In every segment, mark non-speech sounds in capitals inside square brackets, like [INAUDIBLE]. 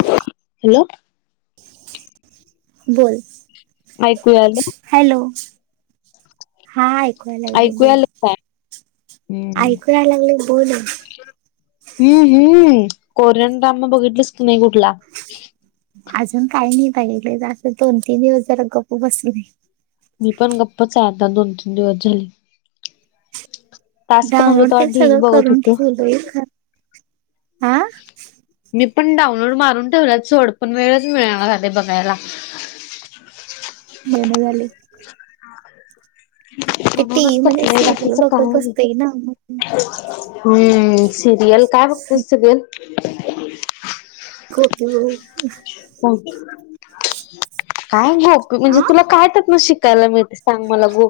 Hello. बोल. ऐकू यायला? हॅलो हायत. कू यायला ऐकू बोल आलं काय हम्म ऐकू यायला हो बोल. [UNINTELLIGIBLE] हम्म हम्म कोरियन ड्रामा बघीतलास की काय कुठला? अजून काही नाही पाहिले जसं दोन तीन दिवस जरा गप्प बसले. मी पण गप्पच आहे आता दोन तीन दिवस झाले. टास्क नव्हतं डाउनलोड तेव्हा ते ढीग सगळं बघत करून होतो ठेवलंय हां. मी पण डाऊनलोड मारून ठेवलाय सोड पण वेळच मिळेना झाले बघायला. जेवणं झाले. ते टीव्ही म्हणूनच मध्ये करते मी सिरियल बाकीचा बघत काय नाय. बसतोय ना मग हम्म सिरियल काय बघतेस सिरियल? गोपी बहू हम्म काय गोपी म्हणजे आ तुला काय त्यातनं शिकायला मिळते. सांग मला गो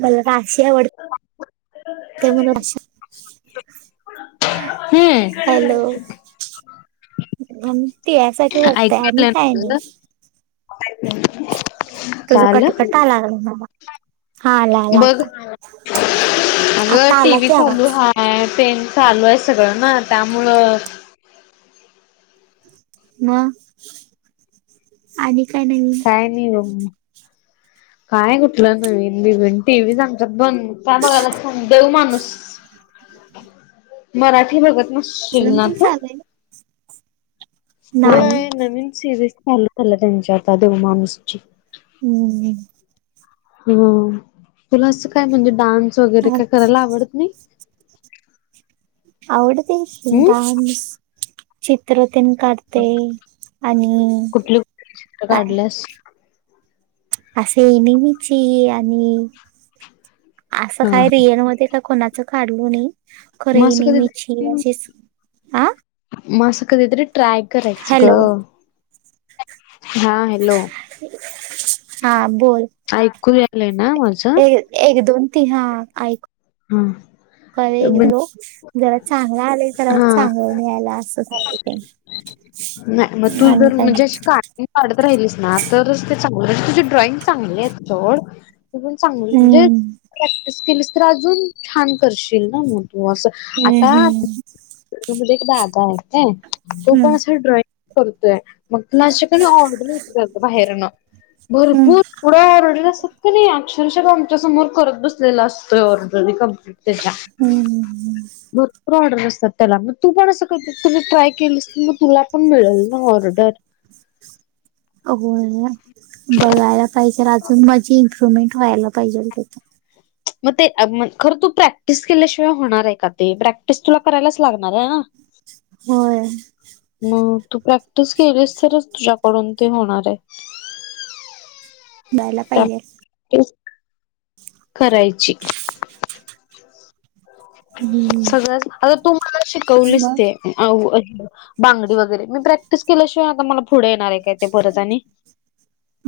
बला राशी आवडते. [UNINTELLIGIBLE] हम्म. आम्ही त्यासाठी बघतय ऐकू आणि आलं काय नाही. ना तुझं [UNINTELLIGIBLE] तुझा काय कटकट आलं आला लागला मला हा आला आला आता. बघ अगं आता टी आला व्ही की चालू आवाज आहे पेन चालू आहे सगळं ना त्यामुळं म आणि काय नवीन? नी वम काय कुठलं [UNINTELLIGIBLE] टी व्ही सांग चा बन त्यामुळं [UNINTELLIGIBLE] देव माणूस मराठी बघत उस श्री सगळं पण नाथ चालू आहे नाही होय नवीन सिरीज चालू झाला त्यांच्या आता देवमाणूसची. हम्म. हम्म तुला असं काय म्हणजे डान्स वगैरे काय करायला आवडत नाही? आवडतेच की हम्म डान्स चित्रतेन काढ ते आणि कुठली कुठली चित्र काय काढल्यास असे एनमीचे ये आणि असं हा काय हा रियल मध्ये काय कोणा चा काढले नाही खरे मग असं एनिमिचे असेच आं म असं कधीतरी ट्राय करायचं ग हॅलो हा हॅलो. हा बोल. ऐकू आलंय ना माझं? एक एक दोन तीन हा ऐकू. हा म्हण [UNINTELLIGIBLE] जरा चांगला आले जरा हा चांगलं मिळायला असं झालय ते. नाय म तू आणि जर काय नाही. म्हणजे शिक काढत राहिलीस ना तरच ते चांगलं तुझी ड्रॉइंग चांगली आहे सोड. ते पण चांगली म्हणजे हम्म प्रॅक्टिस केलीस तर अजून छान करशील ना मग तू असं आता हम्म हम्म म्हणजे एक दादा आहेत काय तो पण असं ड्रॉइंग करतोय. मग कुणाशे पण ऑर्डर होेतात बाहेरनं हम्म भरपूर पुढं [UNINTELLIGIBLE] शक्य नाही अक्षरशः आमच्या समोर करत बसलेला असतोय ऑर्डर एका त्याच्या हम्म भर पूर ऑर्डर असतात त्याला म तू पण असं करते तुम्ही ट्राय केलीस ना मग तुला पण मिळेल ना ऑर्डर. [UNINTELLIGIBLE] बघायला पाहिजे रे अजून म व् [UNINTELLIGIBLE] खायला पाहिजे तिथं. म ते अम्म खरं तू प्रॅक्टिस केल्याशिवाय होणार आहे का ते प्रॅक्टिस तुला करायलाच लागणार हाय ना. [INAUDIBLE] होय. मग तू प्रॅक्टिस केलीस तरच तुझ्याकडून ते होणार आहे. जायला पाहिजे. प्रॅक्टिस करायची. हम्म, सगळं तू मला शिकवलीस मग ते बांगडी. मी प्रॅक्टिस केल्याशिवाय आता मला पुढे येणार आहे काय ते परत आणि.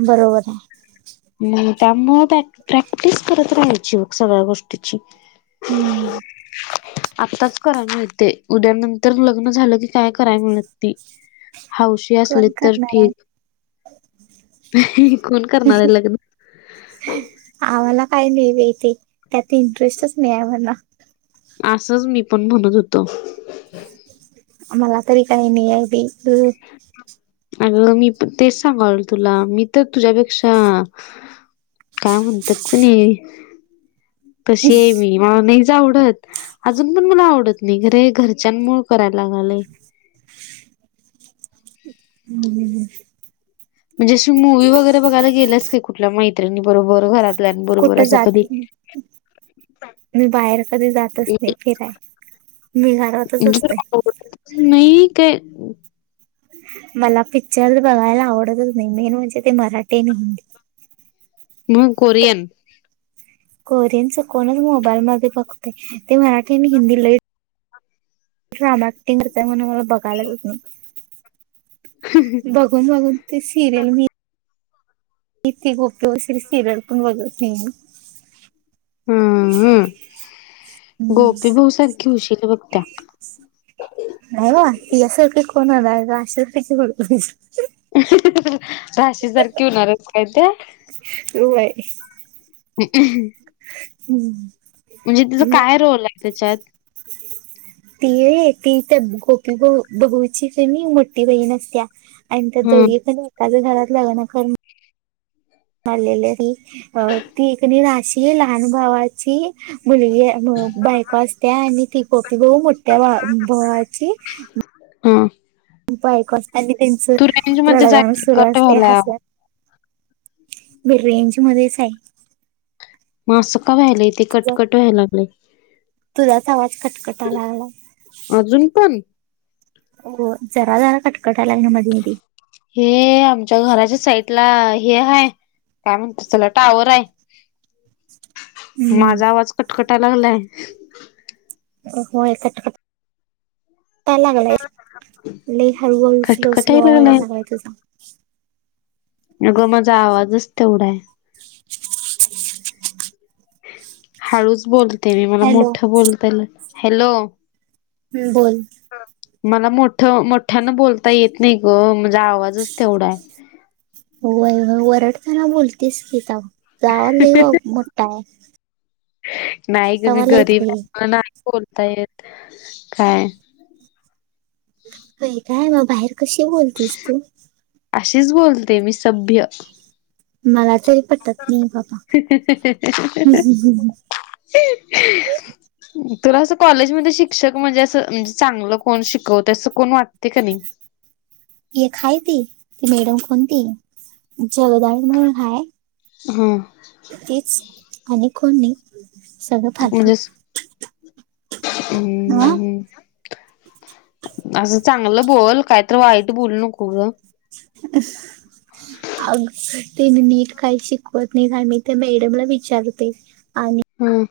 बरोबर आहे. त्यामुळे प्रॅक्टिस करत राहायचे सगळ्या गोष्टीची. हम्म. [INAUDIBLE] आत्ताच करायला मिळते उद्या नंतर लग्न झालं की काय करायला मिळत नाही. हाौशी असली कोण तर करणार आहे ठीक कोण करणार आहे लग्न. आम्हाला काय नाही बे ते त्यात इंटरेस्ट नाही आम्हाला. असंच मी पण म्हणत होतो. आमला तरी काही नाही आहे बी तू. अगं मी पण तेच सांगायलोय तुला मी तर तुझ्यापेक्षा काय म्हणतात की नाही कशी आहे मी. नाहीच आवडत अजून पण मला आवडत नाही खरे घरच्यां मूळ करायला लागाले. हम्. म्हणजे असं मूवी वगैरे बघायला गेलंस काय कुठल्या मैत्रिणीबरोबर घरात कुठे जात नाही. मी बाहेर कधी जातच नाही फिराय मी घरातच म्हणजे असतय. नाही काय. मला पिक्चर बघायला आवडतच नाही मेन म्हणजे ते मराठी आणि हिंदी. मग कोरियन. कोरियन च कोणच मोबाईल मध्ये बघतय ते मराठी आणि हिंदी लई ड्रामा ऍक्टिंग करत म्हण मला बघायलाच होत नाही बघ. बघून बघून ते सिरियल मी. ती सिरीयल पण बघत नाही. हम्म मी. गोपी बहू तुळशीच बघत्या. [UNINTELLIGIBLE] राशीसारखी होणार आहेस काय त्या. व्हय. ह. हम्म. म्हणजे तूजा काय रोल आहे त्याच्यात. ती ती त्या गोपी ब बहुची कणी मोठी बहीणसत्या. आणि त्या हम्म दोघी पण एकाद घरात लागवणार ख आलेली त अ ती एकणी नाशी लहान भावाची. मुलगी आण बायको असते आणि ती. गोपी बहू मोठ्या भावाची. हा. बायको असता त्यांचं रड मध्ये जा गाणं की सुरू कट असतय व्हायला हसल्या मी रेंज मध्येच आहे. म आसं का व्हायलय तेे तुझा कटकट व्हाय लागलेय. तुझाच आवाज कटकटा लागलाय. अजून पण? हो, जरा वेळा कटकटालाय ना मधी मधी. हे आमच्या घराच्या साईटला हे हाय काय म्हणतात तेला टावर आय. माझा हम्म आवाज कटकटाय लागलाय? होय कटकट टा लागलंय, लय हळूहळू स्लो स्लो आवाज या लागलाय तुझा. अ ग माझा आवाजच तेवढा हाय. [INAUDIBLE] हळूच बोलते मी मला हॅलो मोठं बोलतेल हॅलो बोल. मला मोठ मोठ्यान बोलता येत नाही ग माझा आवाजच तेवढा आय. होय ग वरडताना बोलतीस की तवा, तुझा आवाज लय मोठा हाय. नाही ग मी गरीब ते हाय, मला नाही बोलता येत, काय? होय काय, म बाहेर कशी बोलतीस तू? आशीच बोलते मी सभ्य. मला तर पटत नाही बाबा. [INAUDIBLE] तूला असं कॉलेजमध्ये शिक्षक म्हणजे असं म्हणजे चांगलं कोण शिकवतय असं कोण वाटते का नाही? एक हाय ती ती मॅडम कोण ती जगदाळे म्हणून हाय हम. तीच आणि कोण नाही, सगळं फालतू म्हणजे अस हा हम्म. आसं चांगलं बोल, काय तर वाईट बोलू नको ग. [INAUDIBLE] अ तेन नीट काही शिकवत नाहीत आम्ही त्या मॅडमला विचारते, आणि हम्म.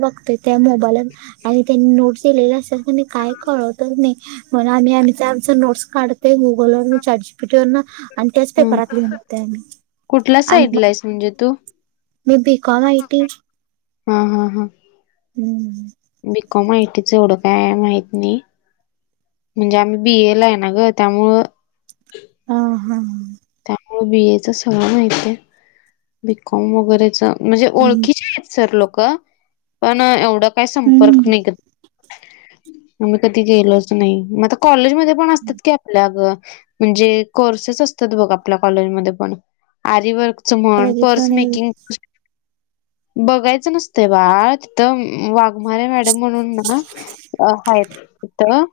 बघतोय त्या मोबाईलवर आणि त्यांनी नोट्स दिलेल्या असत्यात कणी काय कळत तर नाही, म्हणून आम्ही आमच आमच नोट्स काढतोय गुगलवरन, चॅट जी पी टी वरण आणि तेच हा पेपरात लिहून येतोय आम्ही. कुठल्या आणि साईड ला मग आहेस म्हणजे तू? मी बी कॉम आय टी. हं हं हं. हम्म. बी कॉम आय टी च एवढं काय माहीत नाही म्हणजे आम्ही बी ए ला आहे ना ग, त्यामुळ हम ह. त्यामुळं बी ए सगळं माहिती हाय, बी कॉम वगैरेच म्हणजे ओळखीचे आहेत सर लोक, पण एवढं काय संपर्क हम्म नाही, मी कधी गेलोच नाही, म आता कॉलेज म ते पण असत्यात की आपल्या ग, म्हणजे कोर्सेस असत्यात बघ आपल्या कॉलेज मध्ये पण आरीवर्क च म्हण, पर्स बघितलं नाही मेकिंग बघायचं नसतं बाळा तिथं वाघमारे मॅडम म्हणून ना. अ हाय तिथं.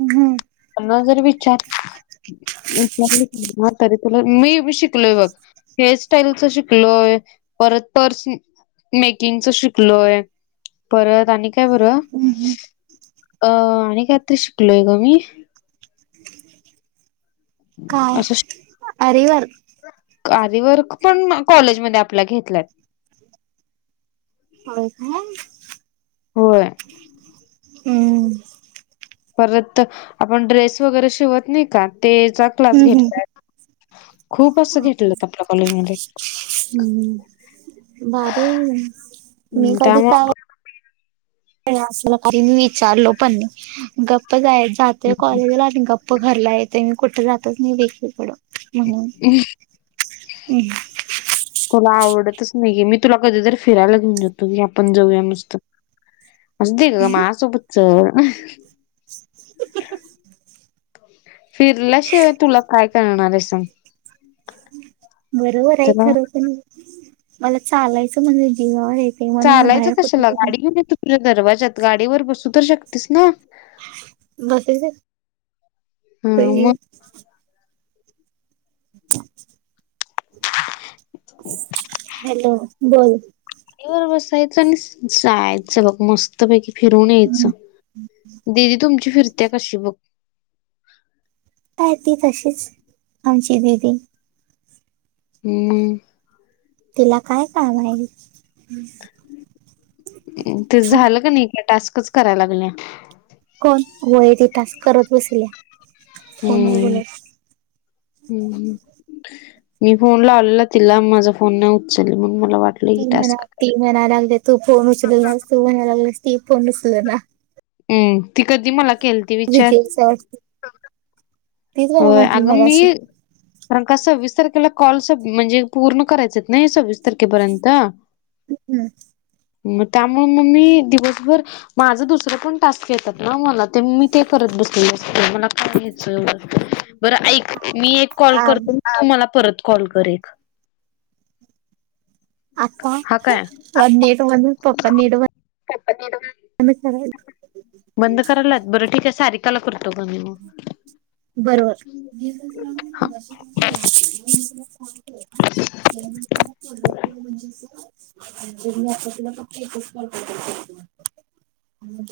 हम्म. त्यांना जर विचार [UNINTELLIGIBLE] तरी तुला मी शिकलोय बघ. हेअर स्टाईलचं शिकलोय परत परस मेकिंग च शिकलोय परत आणिक् काय बर अ आणि काय तर शिकलोय ग मी. काय अरीवर कारीवर्क पण कॉलेजमध्ये आपल्या घेतल्यात. होय काय होय हम्म. परत आपण ड्रेस वगैरे शिवत नाई का तेचा क्लास घेतला. खूप असं घेतलंत आपल्या कॉलेज मध्ये. भारीय मी कधी काय असंल कारी मी विचारलो पण नी गप्प जाय जातेय त्यामुळे कॉलेजला आणि गप्प -प्प घरला येतेन कुठ जातंच नी एकीकडं म्हणून म. तुला आवडतंच नाई की मी तुला कधीतरी फिरायला घेऊन जातो की आपण जाऊया मस्त. अगदी ग माआ सोबत च [UNINTELLIGIBLE] फिरल्याशिवाय तुला काय कळणारे सांग. बरोबराय त्याला खरं पण मला चालायचं म्हणजे जीवावर येत् चालायचं कशाला गाडी घेऊन येत तुझ्या दरवाजात गाडीवर बसू तर शकतेस ना. बसू शक ते. मग [UNINTELLIGIBLE] हा. [UNINTELLIGIBLE] हॅलो बोल. गाडीवर बसायचं आणि जायचं बघ मस्त. पैकी फिरून यायचं दिदी तुमची फिरत्या कशी बघ. आय ती तशीच आमची दिदी. हम्म. तिला काय कामाय? ते झालं का नई का टास्कच कराय लागल्या. कोण होय ती टास्क करत बसल्या फोनवर हम्म बोलत. हम्म हुं. मी फोन लावलेला तिला माझा फोन नाय उचलला म्हणून मला वाट तीन महिना ती महिना लागले तू फोन उचल नास तू महिय लागलास ती फोन उचल ना. हम्म ती कधी मला केल विजयचाय व्हय अगं मी मगाशी कारण का सव्वीस तारखेला कॉल सब म्हणजे पूर्ण करायचेत ना हे सव्वीस तारखेपर्यंत. हम्म हम्म. म त्यामुळं म मी दिवसभर माझं दुसरं पण टास्कं येतात ना मला ते मी ते करत बसलेलं असते मला काय ह्याचं एवढं बरं ऐक मी एक कॉल आ करतो अन् तू मला परत कॉल कर एक. आता हा काय प नेट बंद पप्पा नेट बंद [UNINTELLIGIBLE] [UNINTELLIGIBLE] बंद करायलात? बरं ठीक आहे सारिकाला करतो ग मी म. बरोबर. हा. [INAUDIBLE] [INAUDIBLE]